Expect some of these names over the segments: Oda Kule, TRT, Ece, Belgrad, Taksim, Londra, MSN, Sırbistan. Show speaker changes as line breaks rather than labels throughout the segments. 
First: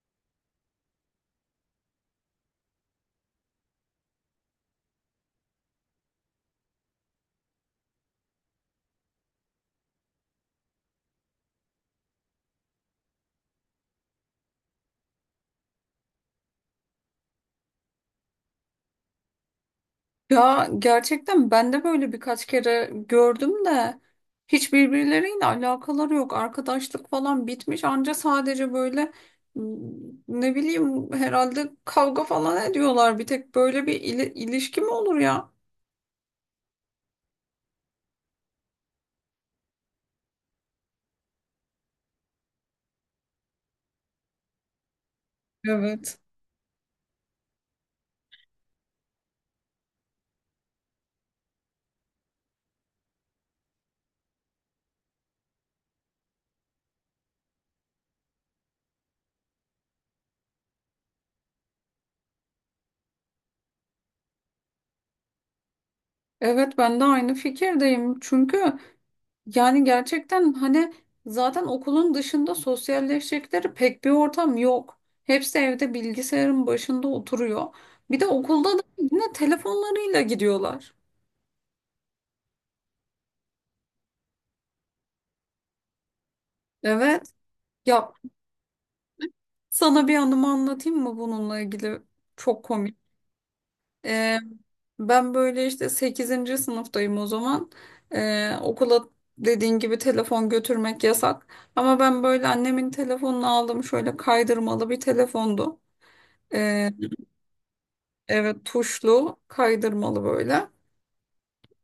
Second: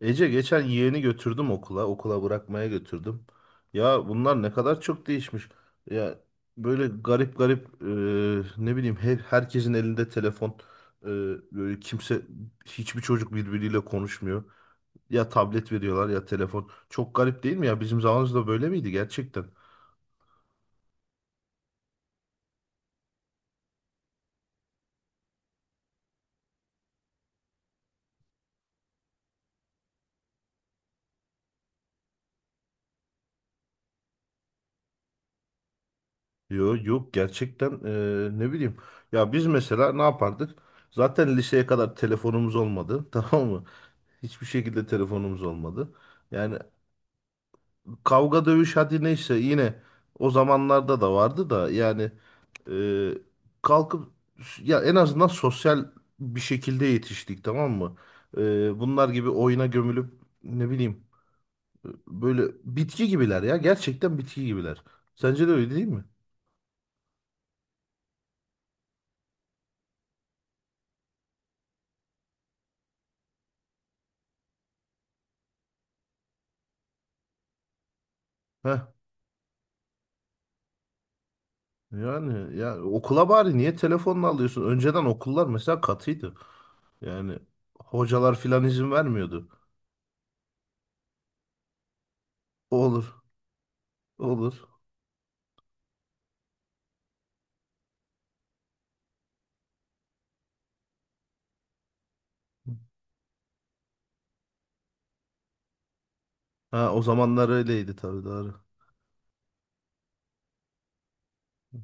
Ece geçen yeğeni götürdüm okula. Okula bırakmaya götürdüm. Ya bunlar ne kadar çok değişmiş. Ya böyle garip garip ne bileyim herkesin elinde telefon. E, böyle kimse hiçbir çocuk birbiriyle konuşmuyor. Ya tablet veriyorlar ya telefon. Çok garip değil mi ya? Bizim zamanımızda böyle miydi gerçekten?
Ya gerçekten ben de böyle birkaç kere gördüm de hiç birbirleriyle alakaları yok. Arkadaşlık falan bitmiş anca sadece böyle m, ne bileyim herhalde kavga falan ediyorlar. Bir tek böyle bir ilişki mi olur ya?
Yok yok gerçekten ne bileyim. Ya biz mesela ne yapardık? Zaten liseye kadar telefonumuz olmadı. Tamam mı? Hiçbir şekilde telefonumuz olmadı.
Evet.
Yani kavga dövüş hadi neyse yine o zamanlarda da vardı da yani e, kalkıp ya en azından sosyal bir şekilde yetiştik tamam mı? Bunlar gibi oyuna gömülüp ne bileyim böyle bitki gibiler ya gerçekten bitki gibiler. Sence de öyle değil mi?
Evet ben de aynı fikirdeyim. Çünkü yani gerçekten hani zaten okulun dışında sosyalleşecekleri pek bir ortam yok. Hepsi evde bilgisayarın başında oturuyor. Bir de okulda
Heh,
da yine telefonlarıyla gidiyorlar.
yani ya okula bari niye telefonla alıyorsun? Önceden okullar mesela katıydı.
Evet.
Yani
Ya
hocalar filan izin vermiyordu.
sana bir anımı anlatayım mı bununla ilgili? Çok komik.
Olur,
Ee,
olur.
ben böyle işte sekizinci sınıftayım o zaman. Okula dediğin gibi telefon götürmek yasak. Ama ben böyle annemin telefonunu aldım. Şöyle kaydırmalı bir telefondu.
Ha, o zamanlar öyleydi tabii
Evet,
doğru.
tuşlu kaydırmalı böyle.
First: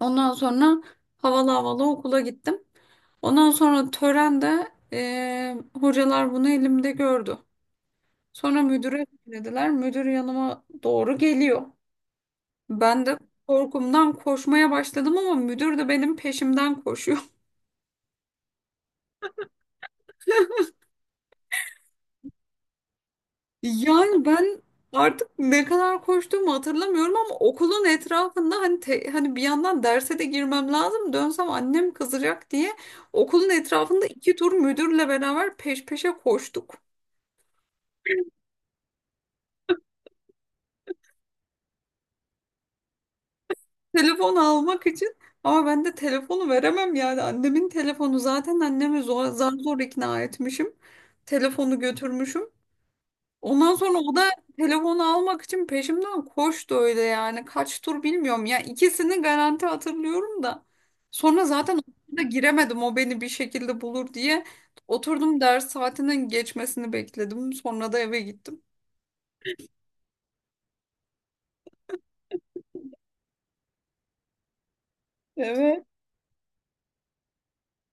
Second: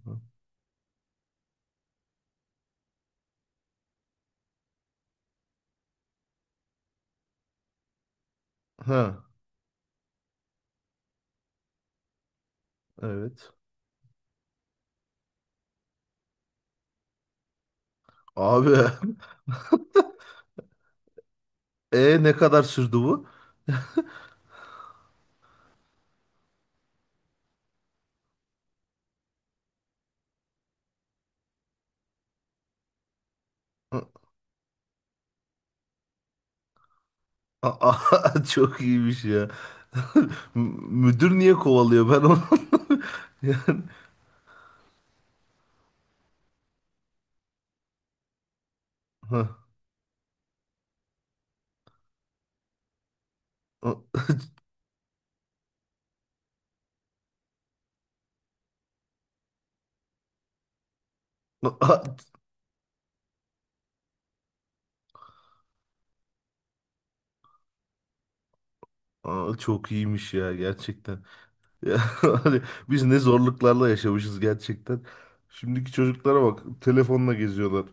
Ondan sonra havalı havalı okula gittim. Ondan sonra törende hocalar bunu elimde gördü. Sonra müdüre
Ha,
dediler. Müdür yanıma doğru geliyor. Ben de
evet.
korkumdan koşmaya başladım ama müdür de benim peşimden koşuyor.
Abi. E ne kadar sürdü bu?
Yani ben artık ne kadar koştuğumu hatırlamıyorum ama okulun etrafında hani hani bir yandan derse de girmem lazım dönsem annem kızacak diye okulun etrafında
A-
iki tur müdürle beraber peş peşe koştuk.
Çok iyiymiş ya. M- Müdür niye kovalıyor ben onu? Yani,
Telefon almak için ama ben de telefonu veremem, yani annemin telefonu, zaten annemi
ha,
zar zor ikna etmişim. Telefonu götürmüşüm. Ondan sonra o
a-
da telefonu almak için peşimden koştu öyle yani. Kaç tur bilmiyorum ya. İkisini garanti hatırlıyorum da. Sonra zaten
a-
da giremedim, o beni bir şekilde bulur diye. Oturdum, ders saatinin geçmesini bekledim. Sonra da eve gittim.
çok iyiymiş ya gerçekten. Ya, hani biz ne zorluklarla yaşamışız gerçekten.
Evet.
Şimdiki çocuklara bak telefonla geziyorlar.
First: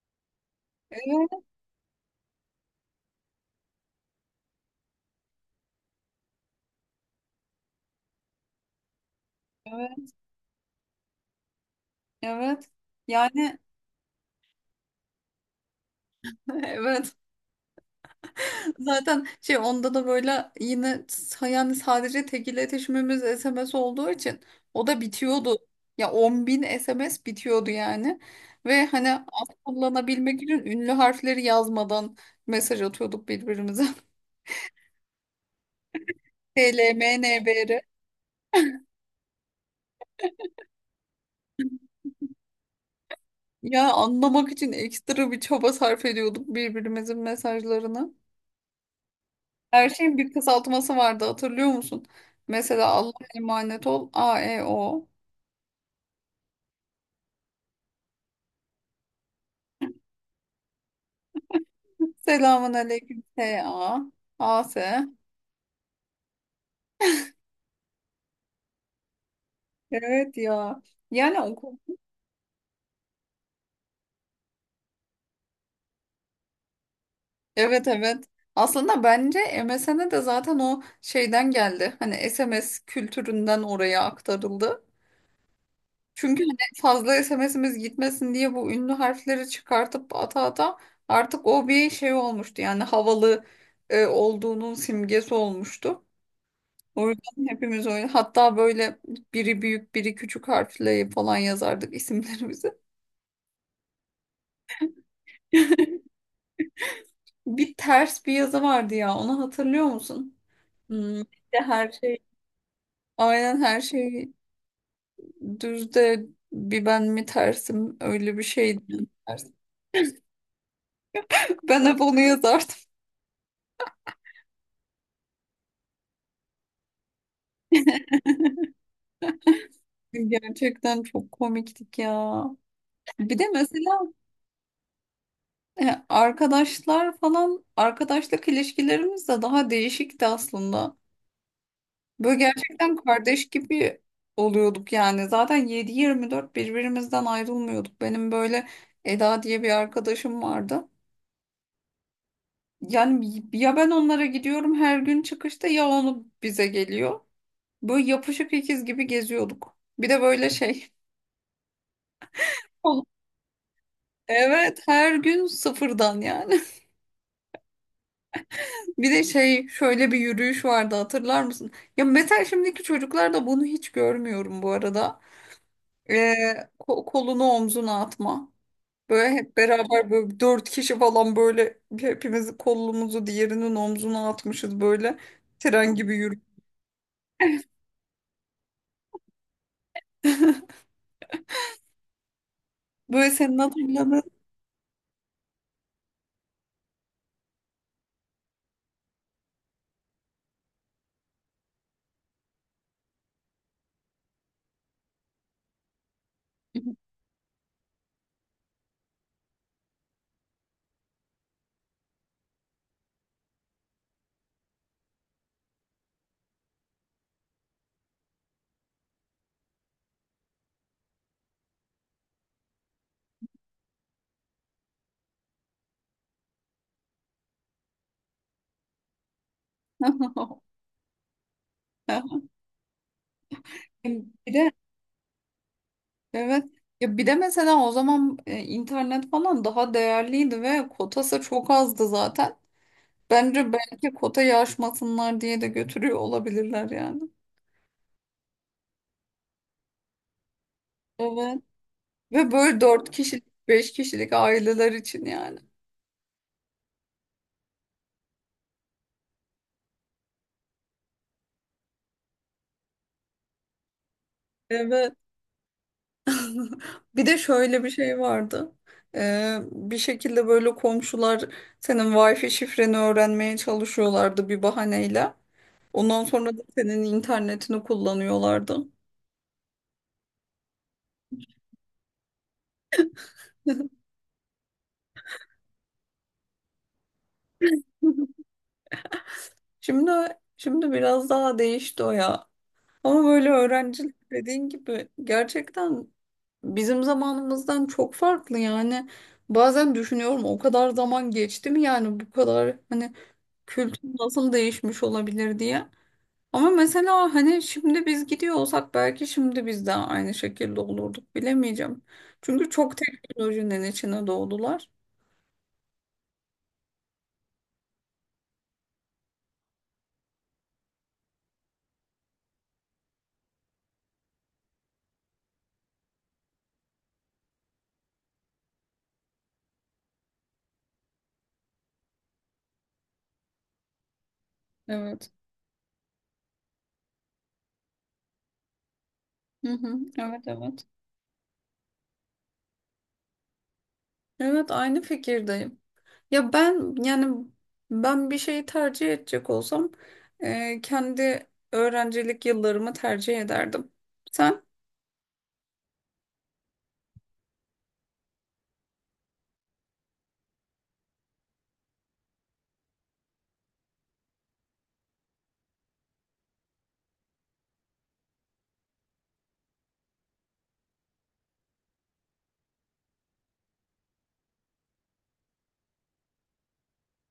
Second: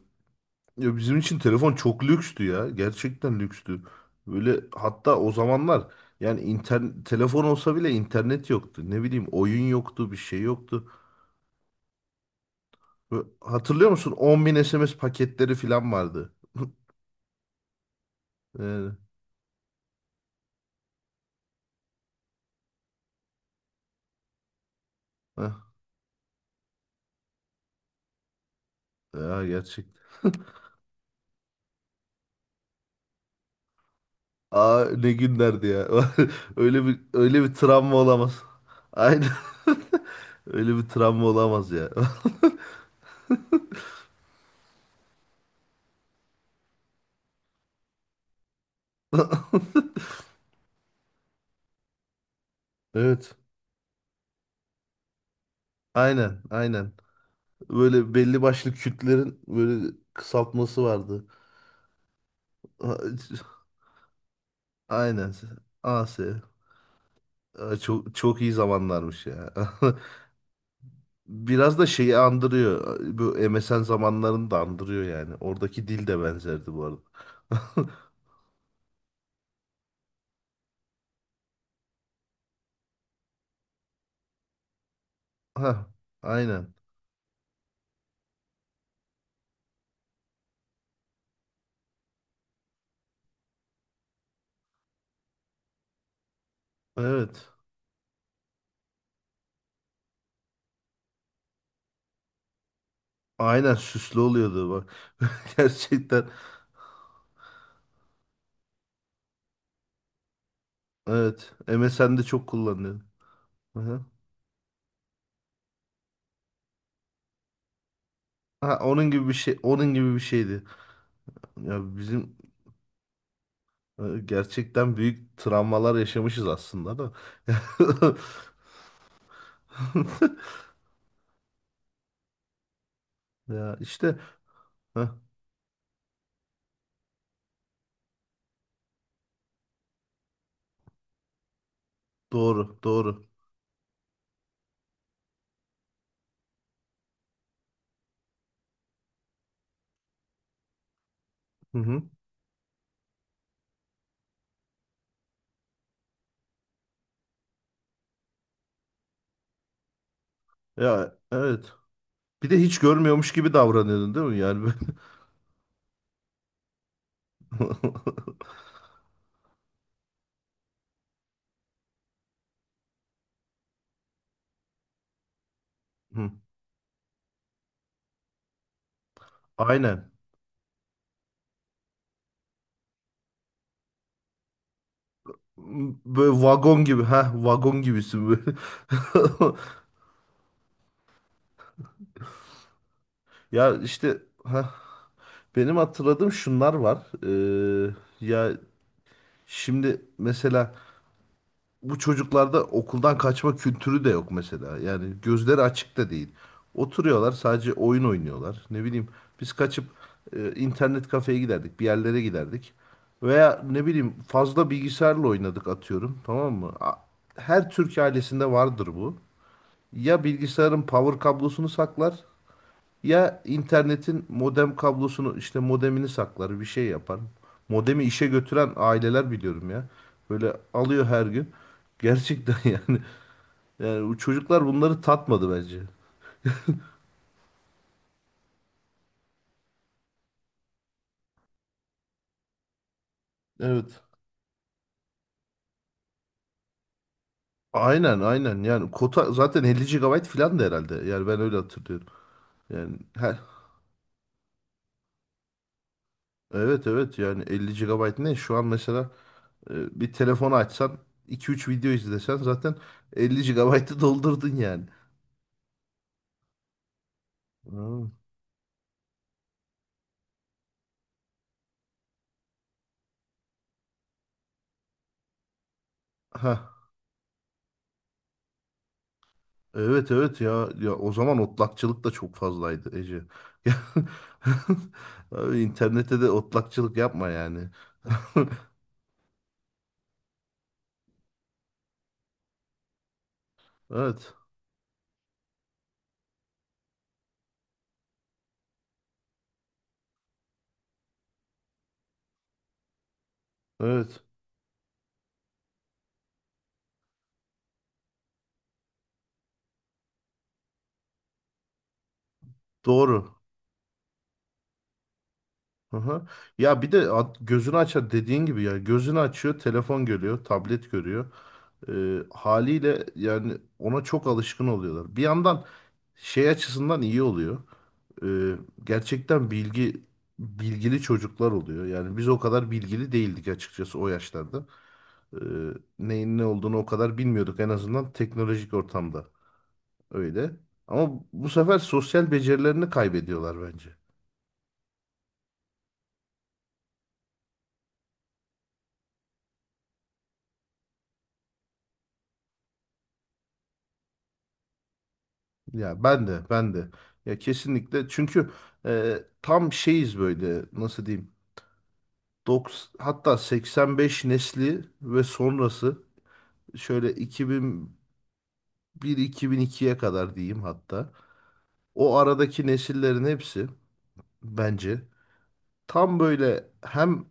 Ya bizim
Evet.
için telefon çok lükstü ya. Gerçekten lükstü. Böyle hatta o zamanlar yani telefon olsa bile internet yoktu. Ne bileyim oyun
Evet.
yoktu, bir şey yoktu.
Evet.
Ve
Yani
hatırlıyor musun? 10.000 SMS paketleri falan vardı.
evet.
Yani,
Zaten şey onda da böyle yine yani sadece tek iletişimimiz SMS olduğu için o da bitiyordu.
heh,
Ya 10.000 SMS bitiyordu yani. Ve hani
ya
az
gerçekten.
kullanabilmek için ünlü harfleri yazmadan mesaj atıyorduk birbirimize.
Aa, ne günlerdi ya. Öyle bir
TLMNBR.
travma olamaz. Aynen. Öyle bir travma olamaz ya.
Ya anlamak için ekstra bir çaba sarf ediyorduk birbirimizin mesajlarını. Her şeyin bir kısaltması vardı, hatırlıyor musun? Mesela Allah'a
Evet.
emanet ol AEO.
Aynen, aynen. Böyle belli başlı kütlerin böyle kısaltması vardı.
Selamun
A-
aleyküm S.A. A.S.
Aynen. AS. Aa, çok çok iyi zamanlarmış ya.
Evet ya. Yani okul.
Biraz da şeyi andırıyor. Bu MSN zamanlarını da andırıyor yani. Oradaki dil de benzerdi bu arada.
Evet, evet. Aslında bence MSN'e de zaten o şeyden geldi. Hani SMS kültüründen oraya aktarıldı.
Ha,
Çünkü hani
aynen.
fazla SMS'imiz gitmesin diye bu ünlü harfleri çıkartıp ata ata artık o bir şey olmuştu. Yani havalı olduğunun simgesi olmuştu. O yüzden
Evet.
hepimiz öyle. Hatta böyle biri büyük biri küçük harfle falan yazardık isimlerimizi.
Aynen süslü oluyordu bak. Gerçekten.
Bir ters bir yazı vardı ya. Onu hatırlıyor musun?
Evet.
İşte her şey
MSN'de çok kullanılıyor.
aynen her
Aha.
şey düz de bir ben mi tersim, öyle bir
Ha,
şeydi.
onun gibi bir
Ters.
şey, onun gibi bir şeydi.
Ben
Ya
hep onu
bizim
yazardım.
gerçekten büyük travmalar yaşamışız aslında da.
Gerçekten çok komiktik ya. Bir de
Ya
mesela
işte.
arkadaşlar falan arkadaşlık ilişkilerimiz de daha değişikti aslında. Böyle
Doğru,
gerçekten
doğru.
kardeş gibi oluyorduk yani. Zaten 7/24 birbirimizden ayrılmıyorduk. Benim böyle Eda diye bir arkadaşım vardı.
Hı hı.
Yani ya ben onlara gidiyorum her gün çıkışta ya onu bize geliyor. Böyle yapışık ikiz gibi geziyorduk. Bir de böyle şey.
Ya evet. Bir de hiç görmüyormuş gibi davranıyordun değil mi? Yani böyle.
Evet, her gün sıfırdan yani. Bir de şey şöyle bir yürüyüş vardı, hatırlar mısın? Ya mesela şimdiki çocuklarda bunu hiç görmüyorum bu arada. Ee,
Hı.
kolunu omzuna atma. Böyle hep beraber
Aynen.
böyle dört kişi falan böyle hepimiz kolumuzu diğerinin omzuna atmışız böyle tren gibi yürü.
Böyle vagon gibi. Ha, vagon gibisin böyle.
Böyle senin
Ya
hatırladığın.
işte ha benim hatırladığım şunlar var. Ee, ya şimdi mesela bu çocuklarda okuldan kaçma kültürü de yok mesela. Yani gözleri açık da değil. Oturuyorlar sadece oyun oynuyorlar. Ne bileyim biz kaçıp internet kafeye giderdik, bir yerlere giderdik. Veya ne bileyim fazla bilgisayarla oynadık atıyorum tamam mı? Her Türk ailesinde vardır bu. Ya bilgisayarın power kablosunu saklar ya internetin modem kablosunu işte modemini saklar bir şey yapar. Modemi işe götüren aileler biliyorum ya. Böyle alıyor her gün. Gerçekten, yani, bu
Bir
çocuklar
de
bunları tatmadı bence.
evet ya, bir de mesela o zaman internet falan daha değerliydi ve kotası çok azdı zaten. Bence
Evet.
belki kotayı aşmasınlar diye de götürüyor olabilirler yani.
Aynen aynen yani kota zaten 50 gigabayt falan da herhalde. Yani ben öyle
Evet.
hatırlıyorum.
Ve böyle
Yani
dört kişilik, beş kişilik aileler için yani.
evet evet yani 50 gigabayt ne? Şu an mesela bir telefonu açsan iki üç video izlesen zaten 50 gigabaytı doldurdun yani.
Evet. Bir de şöyle bir şey vardı. Bir şekilde böyle komşular senin Wi-Fi şifreni öğrenmeye çalışıyorlardı bir bahaneyle. Ondan sonra da
Ha.
senin internetini kullanıyorlardı.
Evet evet ya ya o zaman otlakçılık da çok fazlaydı Ece. Ya, abi internette de otlakçılık yapma yani.
Şimdi şimdi biraz daha değişti o ya. Ama böyle öğrencilik
Evet.
dediğin gibi gerçekten bizim zamanımızdan çok farklı yani. Bazen düşünüyorum o kadar zaman geçti mi yani bu kadar hani kültür
Evet.
nasıl değişmiş olabilir diye. Ama mesela hani şimdi biz gidiyor olsak belki şimdi biz de aynı şekilde olurduk, bilemeyeceğim. Çünkü çok
Doğru.
teknolojinin içine doğdular.
Aha. Ya bir de gözünü açar dediğin gibi ya gözünü açıyor telefon görüyor tablet görüyor. Haliyle yani ona çok alışkın oluyorlar. Bir yandan şey açısından iyi oluyor. Ee, gerçekten bilgili çocuklar oluyor. Yani biz o kadar bilgili değildik açıkçası o yaşlarda.
Evet.
e, neyin ne olduğunu o kadar bilmiyorduk en azından teknolojik ortamda
Hı hı. Evet,
öyle.
evet.
Ama bu sefer sosyal becerilerini kaybediyorlar bence.
Evet, aynı fikirdeyim. Ya ben yani ben bir şeyi tercih edecek olsam kendi öğrencilik yıllarımı tercih ederdim. Sen?
Ya ben de ya kesinlikle çünkü tam şeyiz böyle nasıl diyeyim, 90, hatta 85 nesli ve sonrası, şöyle 2001-2002'ye kadar diyeyim hatta, o aradaki nesillerin hepsi bence tam böyle hem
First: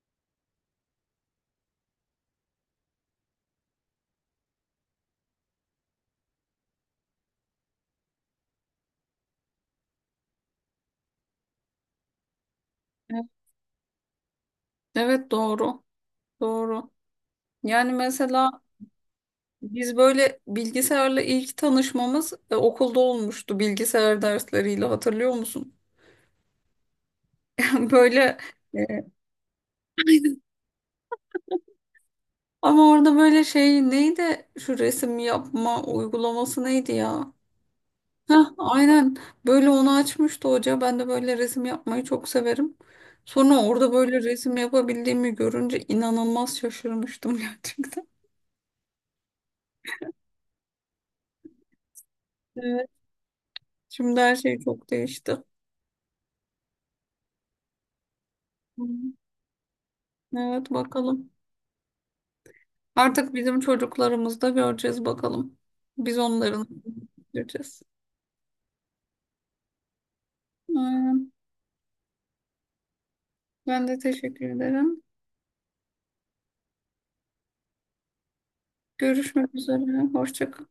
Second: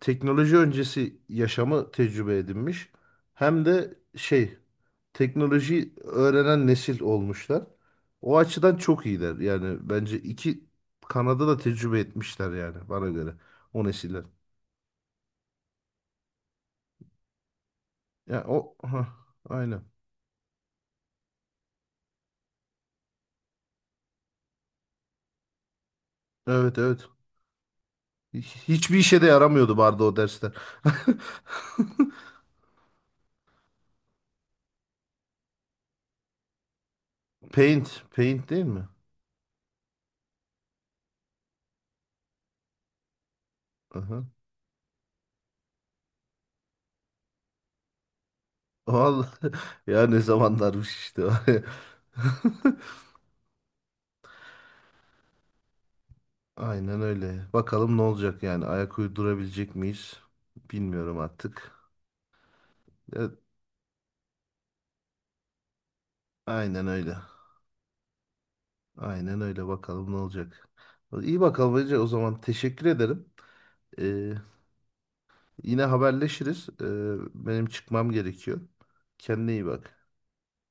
teknoloji öncesi yaşamı tecrübe edinmiş hem de şey, teknoloji öğrenen nesil olmuşlar. O açıdan çok iyiler. Yani bence iki Kanada da tecrübe etmişler yani bana
Evet.
göre o nesiller.
Evet, doğru. Doğru. Yani
Ya
mesela
o ha aynen.
biz böyle bilgisayarla ilk tanışmamız okulda olmuştu bilgisayar dersleriyle, hatırlıyor musun?
Evet evet.
Böyle
Hiçbir
e,
işe de yaramıyordu vardı o dersler.
ama orada böyle şey neydi, şu resim yapma uygulaması neydi ya?
Paint,
Heh,
paint değil mi?
aynen, böyle onu açmıştı hoca. Ben de böyle resim yapmayı çok severim. Sonra orada böyle
Aha.
resim yapabildiğimi görünce inanılmaz şaşırmıştım gerçekten.
Vallahi ya ne zamanlarmış işte.
Evet. Şimdi her şey çok değişti.
Aynen öyle. Bakalım ne olacak yani.
Hı.
Ayak uydurabilecek miyiz?
Evet,
Bilmiyorum
bakalım.
artık.
Artık
Evet,
bizim çocuklarımız da göreceğiz bakalım. Biz onların
aynen öyle.
göreceğiz.
Aynen öyle. Bakalım ne olacak.
Aynen.
İyi bakalım Ece. O zaman teşekkür ederim.
Ben de
Ee,
teşekkür ederim.
yine haberleşiriz. Benim çıkmam gerekiyor. Kendine
Görüşmek
iyi
üzere.
bak.
Hoşça kalın.